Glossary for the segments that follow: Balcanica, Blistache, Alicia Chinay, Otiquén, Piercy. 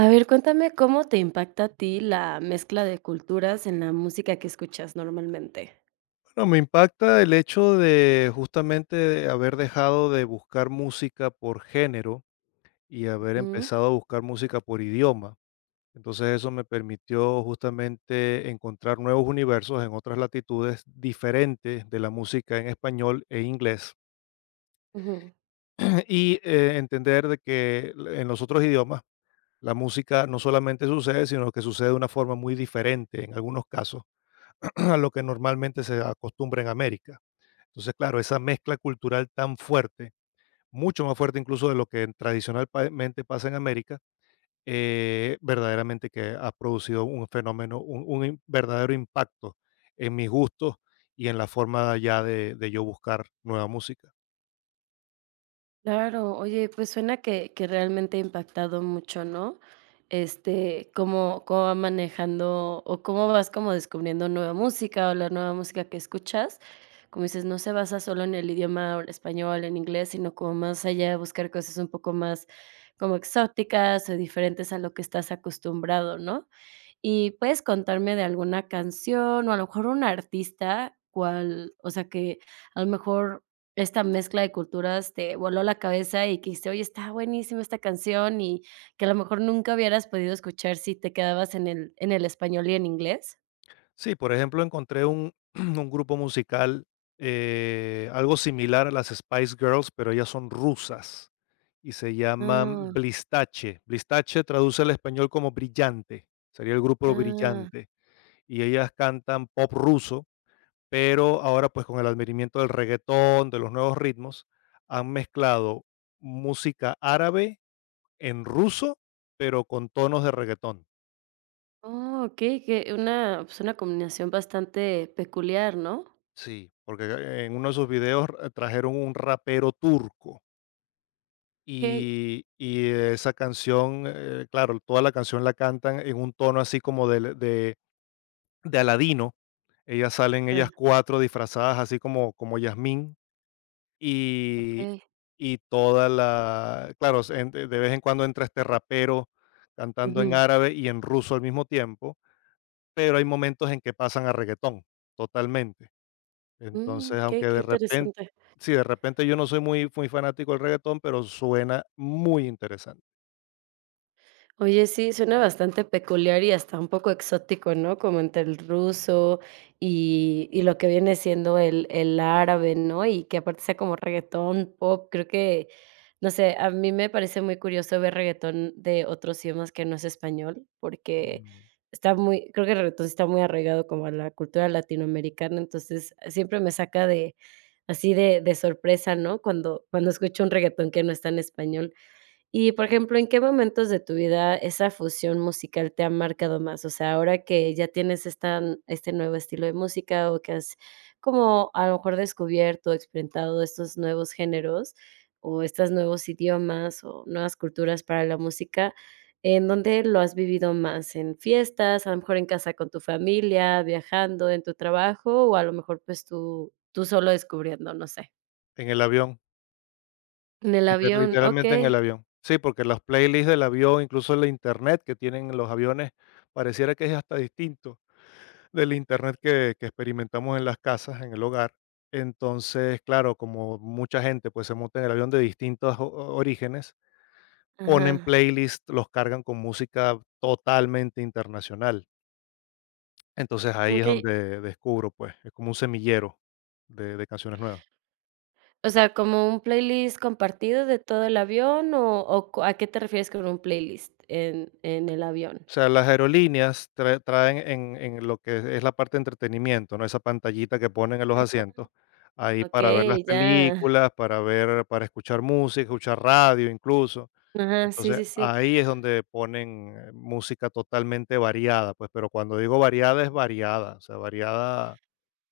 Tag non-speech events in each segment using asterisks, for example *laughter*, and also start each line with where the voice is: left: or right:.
right: A ver, cuéntame cómo te impacta a ti la mezcla de culturas en la música que escuchas normalmente.
left: No, me impacta el hecho de justamente de haber dejado de buscar música por género y haber
right: Ujú,
left: empezado a buscar música por idioma. Entonces eso me permitió justamente encontrar nuevos universos en otras latitudes diferentes de la música en español e inglés.
right: ujú.
left: *clears throat* Y entender de que en los otros idiomas la música no solamente sucede, sino que sucede de una forma muy diferente en algunos casos *clears throat* a lo que normalmente se acostumbra en América. Entonces, claro, esa mezcla cultural tan fuerte, mucho más fuerte incluso de lo que tradicionalmente pasa en América, verdaderamente que ha producido un fenómeno, un verdadero impacto en mis gustos y en la forma ya de yo buscar nueva música.
right: Claro, oye, pues suena que realmente ha impactado mucho, ¿no? ¿Cómo, cómo va manejando o cómo vas como descubriendo nueva música o la nueva música que escuchas? Como dices, no se basa solo en el idioma o el español, en inglés, sino como más allá de buscar cosas un poco más como exóticas o diferentes a lo que estás acostumbrado, ¿no? ¿Y puedes contarme de alguna canción o a lo mejor un artista cual, o sea, que a lo mejor esta mezcla de culturas te voló la cabeza y que dijiste: "Oye, está buenísima esta canción", y que a lo mejor nunca hubieras podido escuchar si te quedabas en el español y en inglés?
left: Sí, por ejemplo, encontré *clears throat* un grupo musical algo similar a las Spice Girls, pero ellas son rusas y se
right: Ah,
left: llaman Blistache. Blistache traduce al español como brillante, sería el grupo
right: ah,
left: brillante. Y ellas cantan pop ruso, pero ahora pues con el advenimiento del reguetón, de los nuevos ritmos, han mezclado música árabe en ruso, pero con tonos de reguetón.
right: oh, okey, que una, pues, una combinación bastante peculiar, ¿no?
left: Sí, porque en uno de sus videos trajeron un rapero turco
right: Okey.
left: y esa canción, claro, toda la canción la cantan en un tono así como de Aladino. Ellas salen, ellas
right: Ah,
left: cuatro disfrazadas así como, como Yasmín. Y
right: okey.
left: y toda la claro, se en de vez en cuando entra este rapero cantando en
right: Ujú.
left: árabe y en ruso al mismo tiempo, pero hay momentos en que pasan a reggaetón totalmente.
right: Mm,
left: Entonces, aunque
right: okey, qué
left: de repente,
right: interesante.
left: sí, de repente yo no soy muy muy fanático del reggaetón, pero suena muy interesante.
right: Oye, sí, suena bastante peculiar y hasta un poco exótico, ¿no? Como entre el ruso y lo que viene siendo el árabe, ¿no? Y que aparte sea como reguetón, pop, creo que, no sé, a mí me parece muy curioso ver reguetón de otros idiomas que no es español, porque
left: Mm.
right: está muy, creo que el reguetón sí está muy arraigado como a la cultura latinoamericana, entonces, siempre me saca de así de sorpresa, ¿no? Cuando escucho un reguetón que no está en español. Y, por ejemplo, ¿en qué momentos de tu vida esa fusión musical te ha marcado más? O sea, ahora que ya tienes esta este nuevo estilo de música o que has como a lo mejor descubierto, experimentado estos nuevos géneros o estos nuevos idiomas o nuevas culturas para la música, ¿en dónde lo has vivido más? ¿En fiestas, a lo mejor en casa con tu familia, viajando, en tu trabajo o a lo mejor, pues, tú solo descubriendo, no sé?
left: En el avión,
right: En el avión,
left: literalmente en
right: okey,
left: el avión. Sí, porque las playlists del avión, incluso la internet que tienen los aviones, pareciera que es hasta distinto del internet que experimentamos en las casas, en el hogar. Entonces, claro, como mucha gente pues se monta en el avión de distintos orígenes, ponen
right: ajá,
left: playlists, los cargan con música totalmente internacional. Entonces ahí es
right: okey.
left: donde descubro, pues, es como un semillero de canciones nuevas.
right: O sea, ¿como un playlist compartido de todo el avión o co a qué te refieres con un playlist en el avión?
left: O sea, las aerolíneas traen en lo que es la parte de entretenimiento, ¿no? Esa pantallita que ponen en los asientos, ahí para ver las
right: Okey, ya.
left: películas, para ver, para escuchar música, escuchar radio incluso.
right: Ajá, sí,
left: Entonces,
right: sí, sí.
left: ahí es donde ponen, música totalmente variada, pues, pero cuando digo variada, es variada, o sea, variada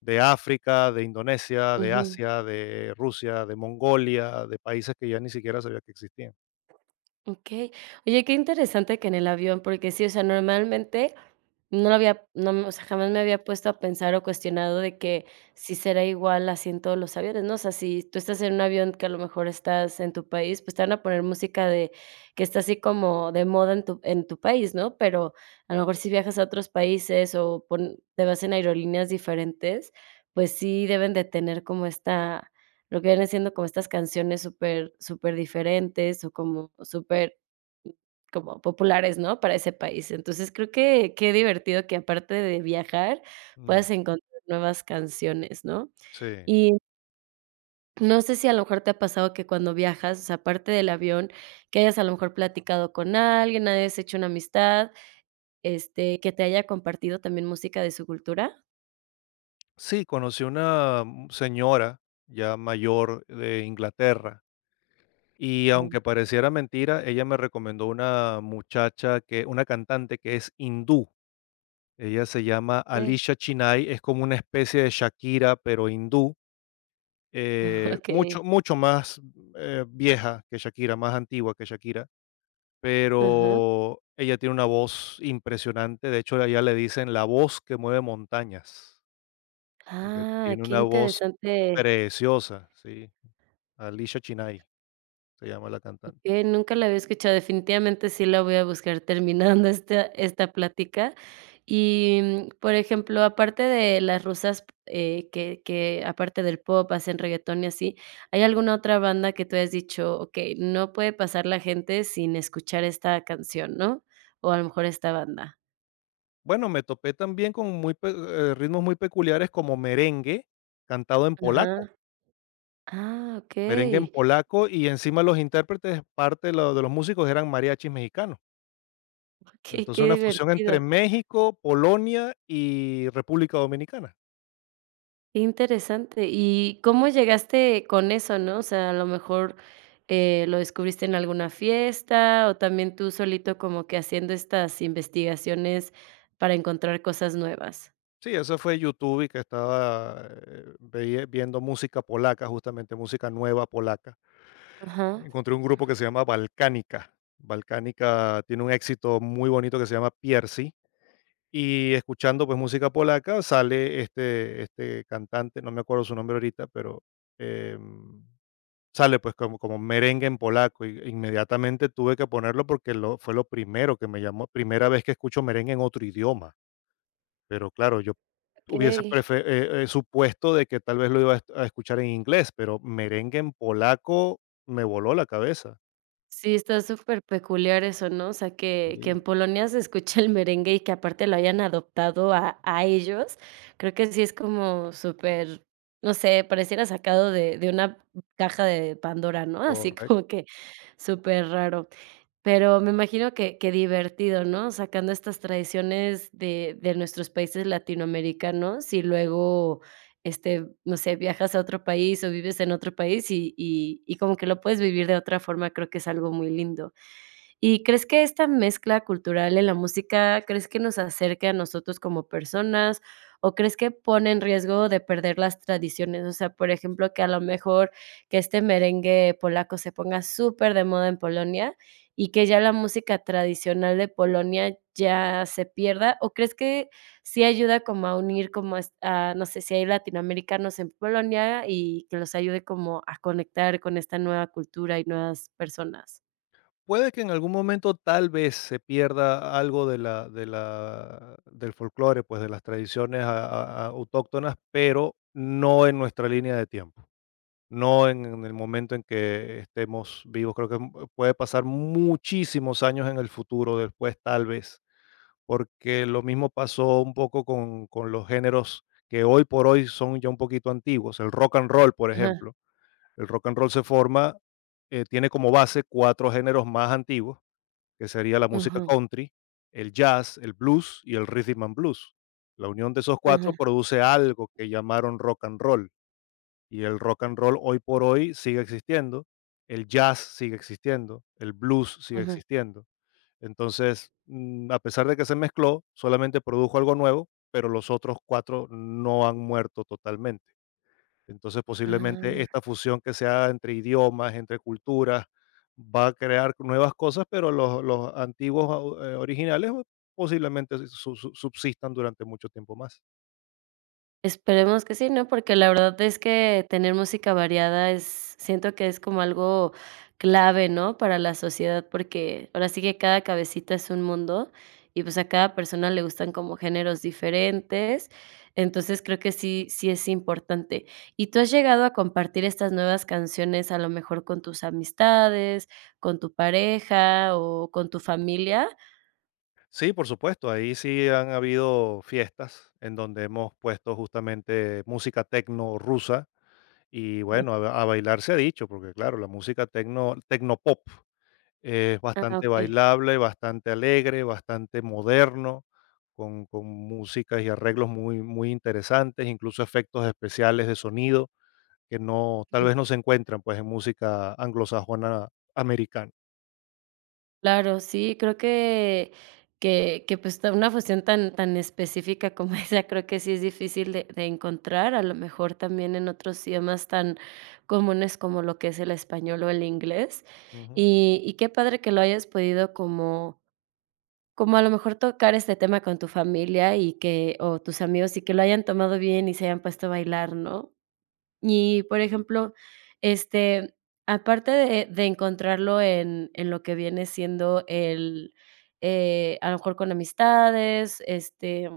left: de África, de Indonesia, de Asia, de Rusia, de Mongolia, de países que ya ni siquiera sabía que existían.
right: Okey. Oye, qué interesante que en el avión, porque sí, o sea, normalmente no lo había no, o sea, jamás me había puesto a pensar o cuestionado de que si será igual así en todos los aviones, ¿no? O sea, si tú estás en un avión que a lo mejor estás en tu país, pues te van a poner música de que está así como de moda en tu país, ¿no? Pero a lo mejor si viajas a otros países o pon te vas en aerolíneas diferentes, pues sí deben de tener como esta, lo que vienen siendo como estas canciones súper súper diferentes o como súper, mm, como populares, ¿no?, para ese país. Entonces, creo que qué divertido que aparte de viajar,
left: Mm,
right: puedas encontrar nuevas canciones, ¿no?
left: sí.
right: Y no sé si a lo mejor te ha pasado que cuando viajas, o sea, aparte del avión, que hayas a lo mejor platicado con alguien, hayas hecho una amistad, que te haya compartido también música de su cultura.
left: Sí, conocí una señora ya mayor de Inglaterra, y aunque pareciera mentira, ella me recomendó una muchacha, que una cantante que es hindú. Ella se llama
right: Okey.
left: Alicia Chinay, es como una especie de Shakira, pero hindú,
right: Okey.
left: mucho,
right: *laughs*
left: mucho más vieja que Shakira, más antigua que Shakira,
right: Ajá.
left: pero ella tiene una voz impresionante. De hecho allá le dicen la voz que mueve montañas, porque
right: Ah,
left: tiene
right: qué
left: una voz
right: interesante.
left: preciosa, sí. Alicia Chinay se llama la cantante.
right: Okey, nunca la había escuchado. Definitivamente sí la voy a buscar terminando esta plática. Y, mm, por ejemplo, aparte de las rusas, que aparte del pop hacen reguetón y así, ¿hay alguna otra banda que tú hayas dicho: "Okey, no puede pasar la gente sin escuchar esta canción", ¿no? O a lo mejor esta banda.
left: Bueno, me topé también con ritmos muy peculiares como merengue cantado en polaco.
right: Ajá. Ah,
left: Merengue en
right: okey.
left: polaco, y encima los intérpretes, parte de lo de los músicos eran mariachis mexicanos.
right: Okey, *laughs*
left: Entonces,
right: qué
left: una fusión entre
right: divertido.
left: México, Polonia y República Dominicana.
right: Qué interesante. ¿Y cómo llegaste con eso, no? O sea, a lo mejor, lo descubriste en alguna fiesta, o también tú solito como que haciendo estas investigaciones para encontrar cosas nuevas.
left: Sí, eso fue YouTube, y que estaba, veie viendo música polaca, justamente música nueva polaca.
right: Ajá.
left: Encontré un grupo que se llama Balcanica. Balcanica tiene un éxito muy bonito que se llama Piercy, y escuchando, pues, música polaca, sale este cantante, no me acuerdo su nombre ahorita, pero em sale pues como, como merengue en polaco. Y inmediatamente tuve que ponerlo, porque lo, fue lo primero que me llamó, primera vez que escucho merengue en otro idioma. Pero claro, yo
right: Ok.
left: supuesto de que tal vez lo iba a escuchar en inglés, pero merengue en polaco me voló la cabeza.
right: Sí, está súper peculiar eso, ¿no? O sea, que
left: Sí,
right: en Polonia se escuche el merengue y que aparte lo hayan adoptado a ellos, creo que sí es como súper, no sé, pareciera sacado de una caja de Pandora, ¿no? Así *laughs* como
left: correcto.
right: que súper raro. Pero me imagino que divertido, ¿no? Sacando estas tradiciones de nuestros países latinoamericanos y luego no sé, viajas a otro país o vives en otro país y y como que lo puedes vivir de otra forma, creo que es algo muy lindo. ¿Y crees que esta mezcla cultural en la música, crees que nos acerca a nosotros como personas o crees que pone en riesgo de perder las tradiciones? O sea, por ejemplo, que a lo mejor que este merengue polaco se ponga súper de moda en Polonia y que ya la música tradicional de Polonia ya se pierda, ¿o crees que sí ayuda como a unir como no sé, si hay latinoamericanos en Polonia y que los ayude como a conectar con esta nueva cultura y nuevas personas?
left: Puede que en algún momento tal vez se pierda algo del folclore, pues de las tradiciones autóctonas, pero no en nuestra línea de tiempo, no en el momento en que estemos vivos. Creo que puede pasar muchísimos años en el futuro, después tal vez, porque lo mismo pasó un poco con los géneros que hoy por hoy son ya un poquito antiguos. El rock and roll, por
right: Ajá,
left: ejemplo. El rock and roll se forma, tiene como base cuatro géneros más antiguos, que sería la música
right: ujú.
left: country, el jazz, el blues y el rhythm and blues. La unión de esos cuatro
right: Ujú,
left: produce algo que llamaron rock and roll, y el rock and roll hoy por hoy sigue existiendo, el jazz sigue existiendo, el blues sigue
right: ujú.
left: existiendo. Entonces, mm, a pesar de que se mezcló, solamente produjo algo nuevo, pero los otros 4 no han muerto totalmente. Entonces, posiblemente
right: Ah,
left: esta fusión que se haga entre idiomas, entre culturas, va a crear nuevas cosas, pero los antiguos, originales, posiblemente su su subsistan durante mucho tiempo más.
right: esperemos que sí, ¿no? Porque la verdad es que tener música variada es, siento que es como algo clave, ¿no? Para la sociedad, porque ahora sí que cada cabecita es un mundo y, pues, a cada persona le gustan como géneros diferentes. Entonces, creo que sí es importante. ¿Y tú has llegado a compartir estas nuevas canciones, a lo mejor con tus amistades, con tu pareja o con tu familia?
left: Sí, por supuesto. Ahí sí han habido fiestas en donde hemos puesto justamente música tecno rusa, y bueno, a, a bailar se ha dicho, porque claro, la música tecno, tecnopop es
right: Ah,
left: bastante
right: okey.
left: bailable, bastante alegre, bastante moderno, con músicas y arreglos muy, muy interesantes, incluso efectos especiales de sonido que no, tal vez no se encuentran pues en música anglosajona americana.
right: Claro, sí, creo que que, pues, ta una fusión tan tan específica como *laughs* esa, creo que sí es difícil de encontrar, a lo mejor también en otros idiomas tan comunes como lo que es el español o el inglés.
left: Ujú.
right: Y qué padre que lo hayas podido como como a lo mejor tocar este tema con tu familia y que o tus amigos, y que lo hayan tomado bien y se hayan puesto a bailar, ¿no? Y, por ejemplo, este, aparte de encontrarlo en lo que viene siendo el, a lo mejor con amistades,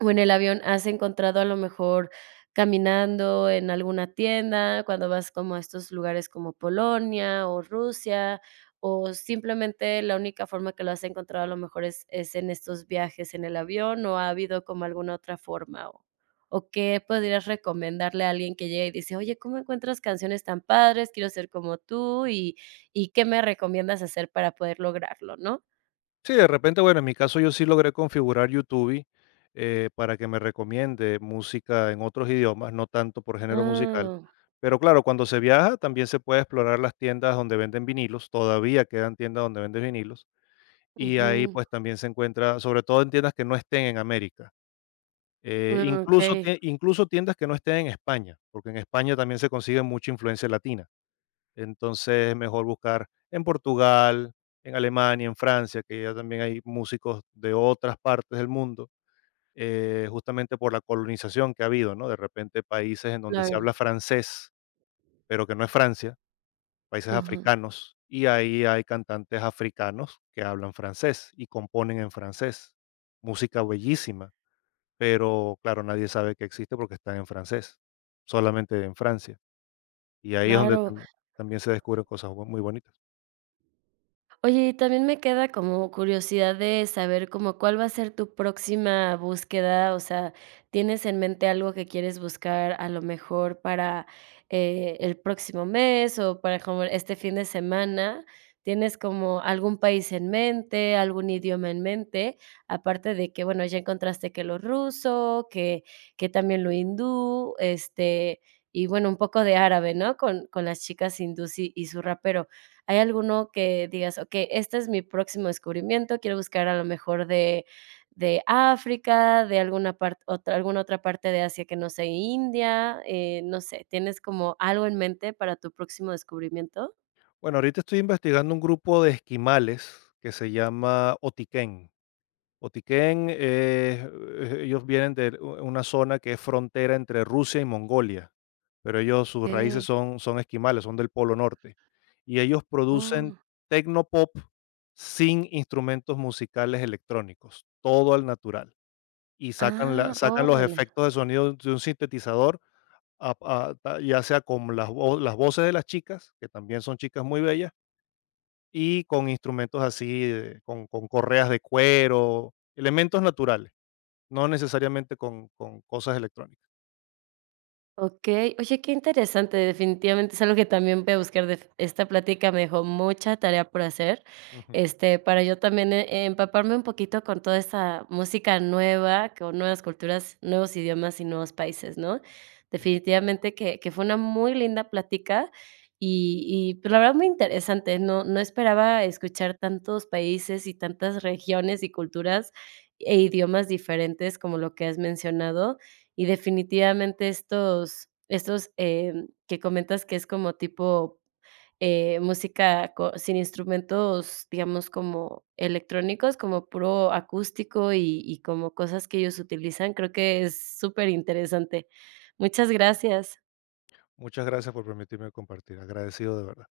right: o en el avión, ¿has encontrado a lo mejor caminando en alguna tienda, cuando vas como a estos lugares como Polonia o Rusia, o simplemente la única forma que lo has encontrado a lo mejor es en estos viajes en el avión, o ha habido como alguna otra forma? O qué podrías recomendarle a alguien que llega y dice: "Oye, ¿cómo encuentras canciones tan padres? Quiero ser como tú, y qué me recomiendas hacer para poder lograrlo?", ¿no?
left: Sí, de repente, bueno, en mi caso yo sí logré configurar YouTube, para que me recomiende música en otros idiomas, no tanto por género musical.
right: Ah,
left: Pero claro, cuando se viaja también se puede explorar las tiendas donde venden vinilos, todavía quedan tiendas donde venden vinilos, y ahí
right: ujú.
left: pues también se encuentra, sobre todo en tiendas que no estén en América,
right: Ah, okey,
left: incluso tiendas que no estén en España, porque en España también se consigue mucha influencia latina. Entonces es mejor buscar en Portugal, en Alemania, en Francia, que ya también hay músicos de otras partes del mundo, justamente por la colonización que ha habido, ¿no? De repente países en donde se
right: claro,
left: habla francés, pero que no es Francia, países
right: ajá.
left: africanos, y ahí hay cantantes africanos que hablan francés y componen en francés. Música bellísima, pero claro, nadie sabe que existe porque están en francés, solamente en Francia. Y ahí es donde
right: Claro.
left: también se descubren cosas muy bonitas.
right: Oye, y también me queda como curiosidad de saber como cuál va a ser tu próxima búsqueda, o sea, ¿tienes en mente algo que quieres buscar a lo mejor para, el próximo mes o para como este fin de semana? ¿Tienes como algún país en mente, algún idioma en mente? Aparte de que, bueno, ya encontraste que lo ruso, que también lo hindú, y bueno, un poco de árabe, ¿no? Con las chicas hindús y su rapero. ¿Hay alguno que digas: "Okey, este es mi próximo descubrimiento"? Quiero buscar a lo mejor de África, de alguna parte otra alguna otra parte de Asia que no sé, India, no sé, ¿tienes como algo en mente para tu próximo descubrimiento?
left: Bueno, ahorita estoy investigando un grupo de esquimales que se llama Otiquén. Otiquén, ellos vienen de una zona que es frontera entre Rusia y Mongolia, pero ellos, sus raíces
right: Okey,
left: son, son esquimales, son del Polo Norte. Y ellos producen
right: oh.
left: tecnopop sin instrumentos musicales electrónicos, todo al natural. Y sacan,
right: Ah,
left: sacan los
right: órale.
left: efectos de sonido de un sintetizador, ya sea con las voces de las chicas, que también son chicas muy bellas, y con instrumentos así, con correas de cuero, elementos naturales, no necesariamente con cosas electrónicas.
right: Okey. Oye, qué interesante. Definitivamente es algo que también voy a buscar, de esta plática me dejó mucha tarea por hacer,
left: Ujú.
right: para yo también, empaparme un poquito con toda esta música nueva, con nuevas culturas, nuevos idiomas y nuevos países, ¿no?
left: Ujú.
right: Definitivamente que fue una muy linda plática y, pues, la verdad muy interesante. No esperaba escuchar tantos países y tantas regiones y culturas e idiomas diferentes como lo que has mencionado. Y definitivamente estos, que comentas que es como tipo, música co sin instrumentos, digamos, como electrónicos, como puro acústico y como cosas que ellos utilizan, creo que es súper interesante. Muchas gracias.
left: Muchas gracias por permitirme compartir, agradecido de verdad.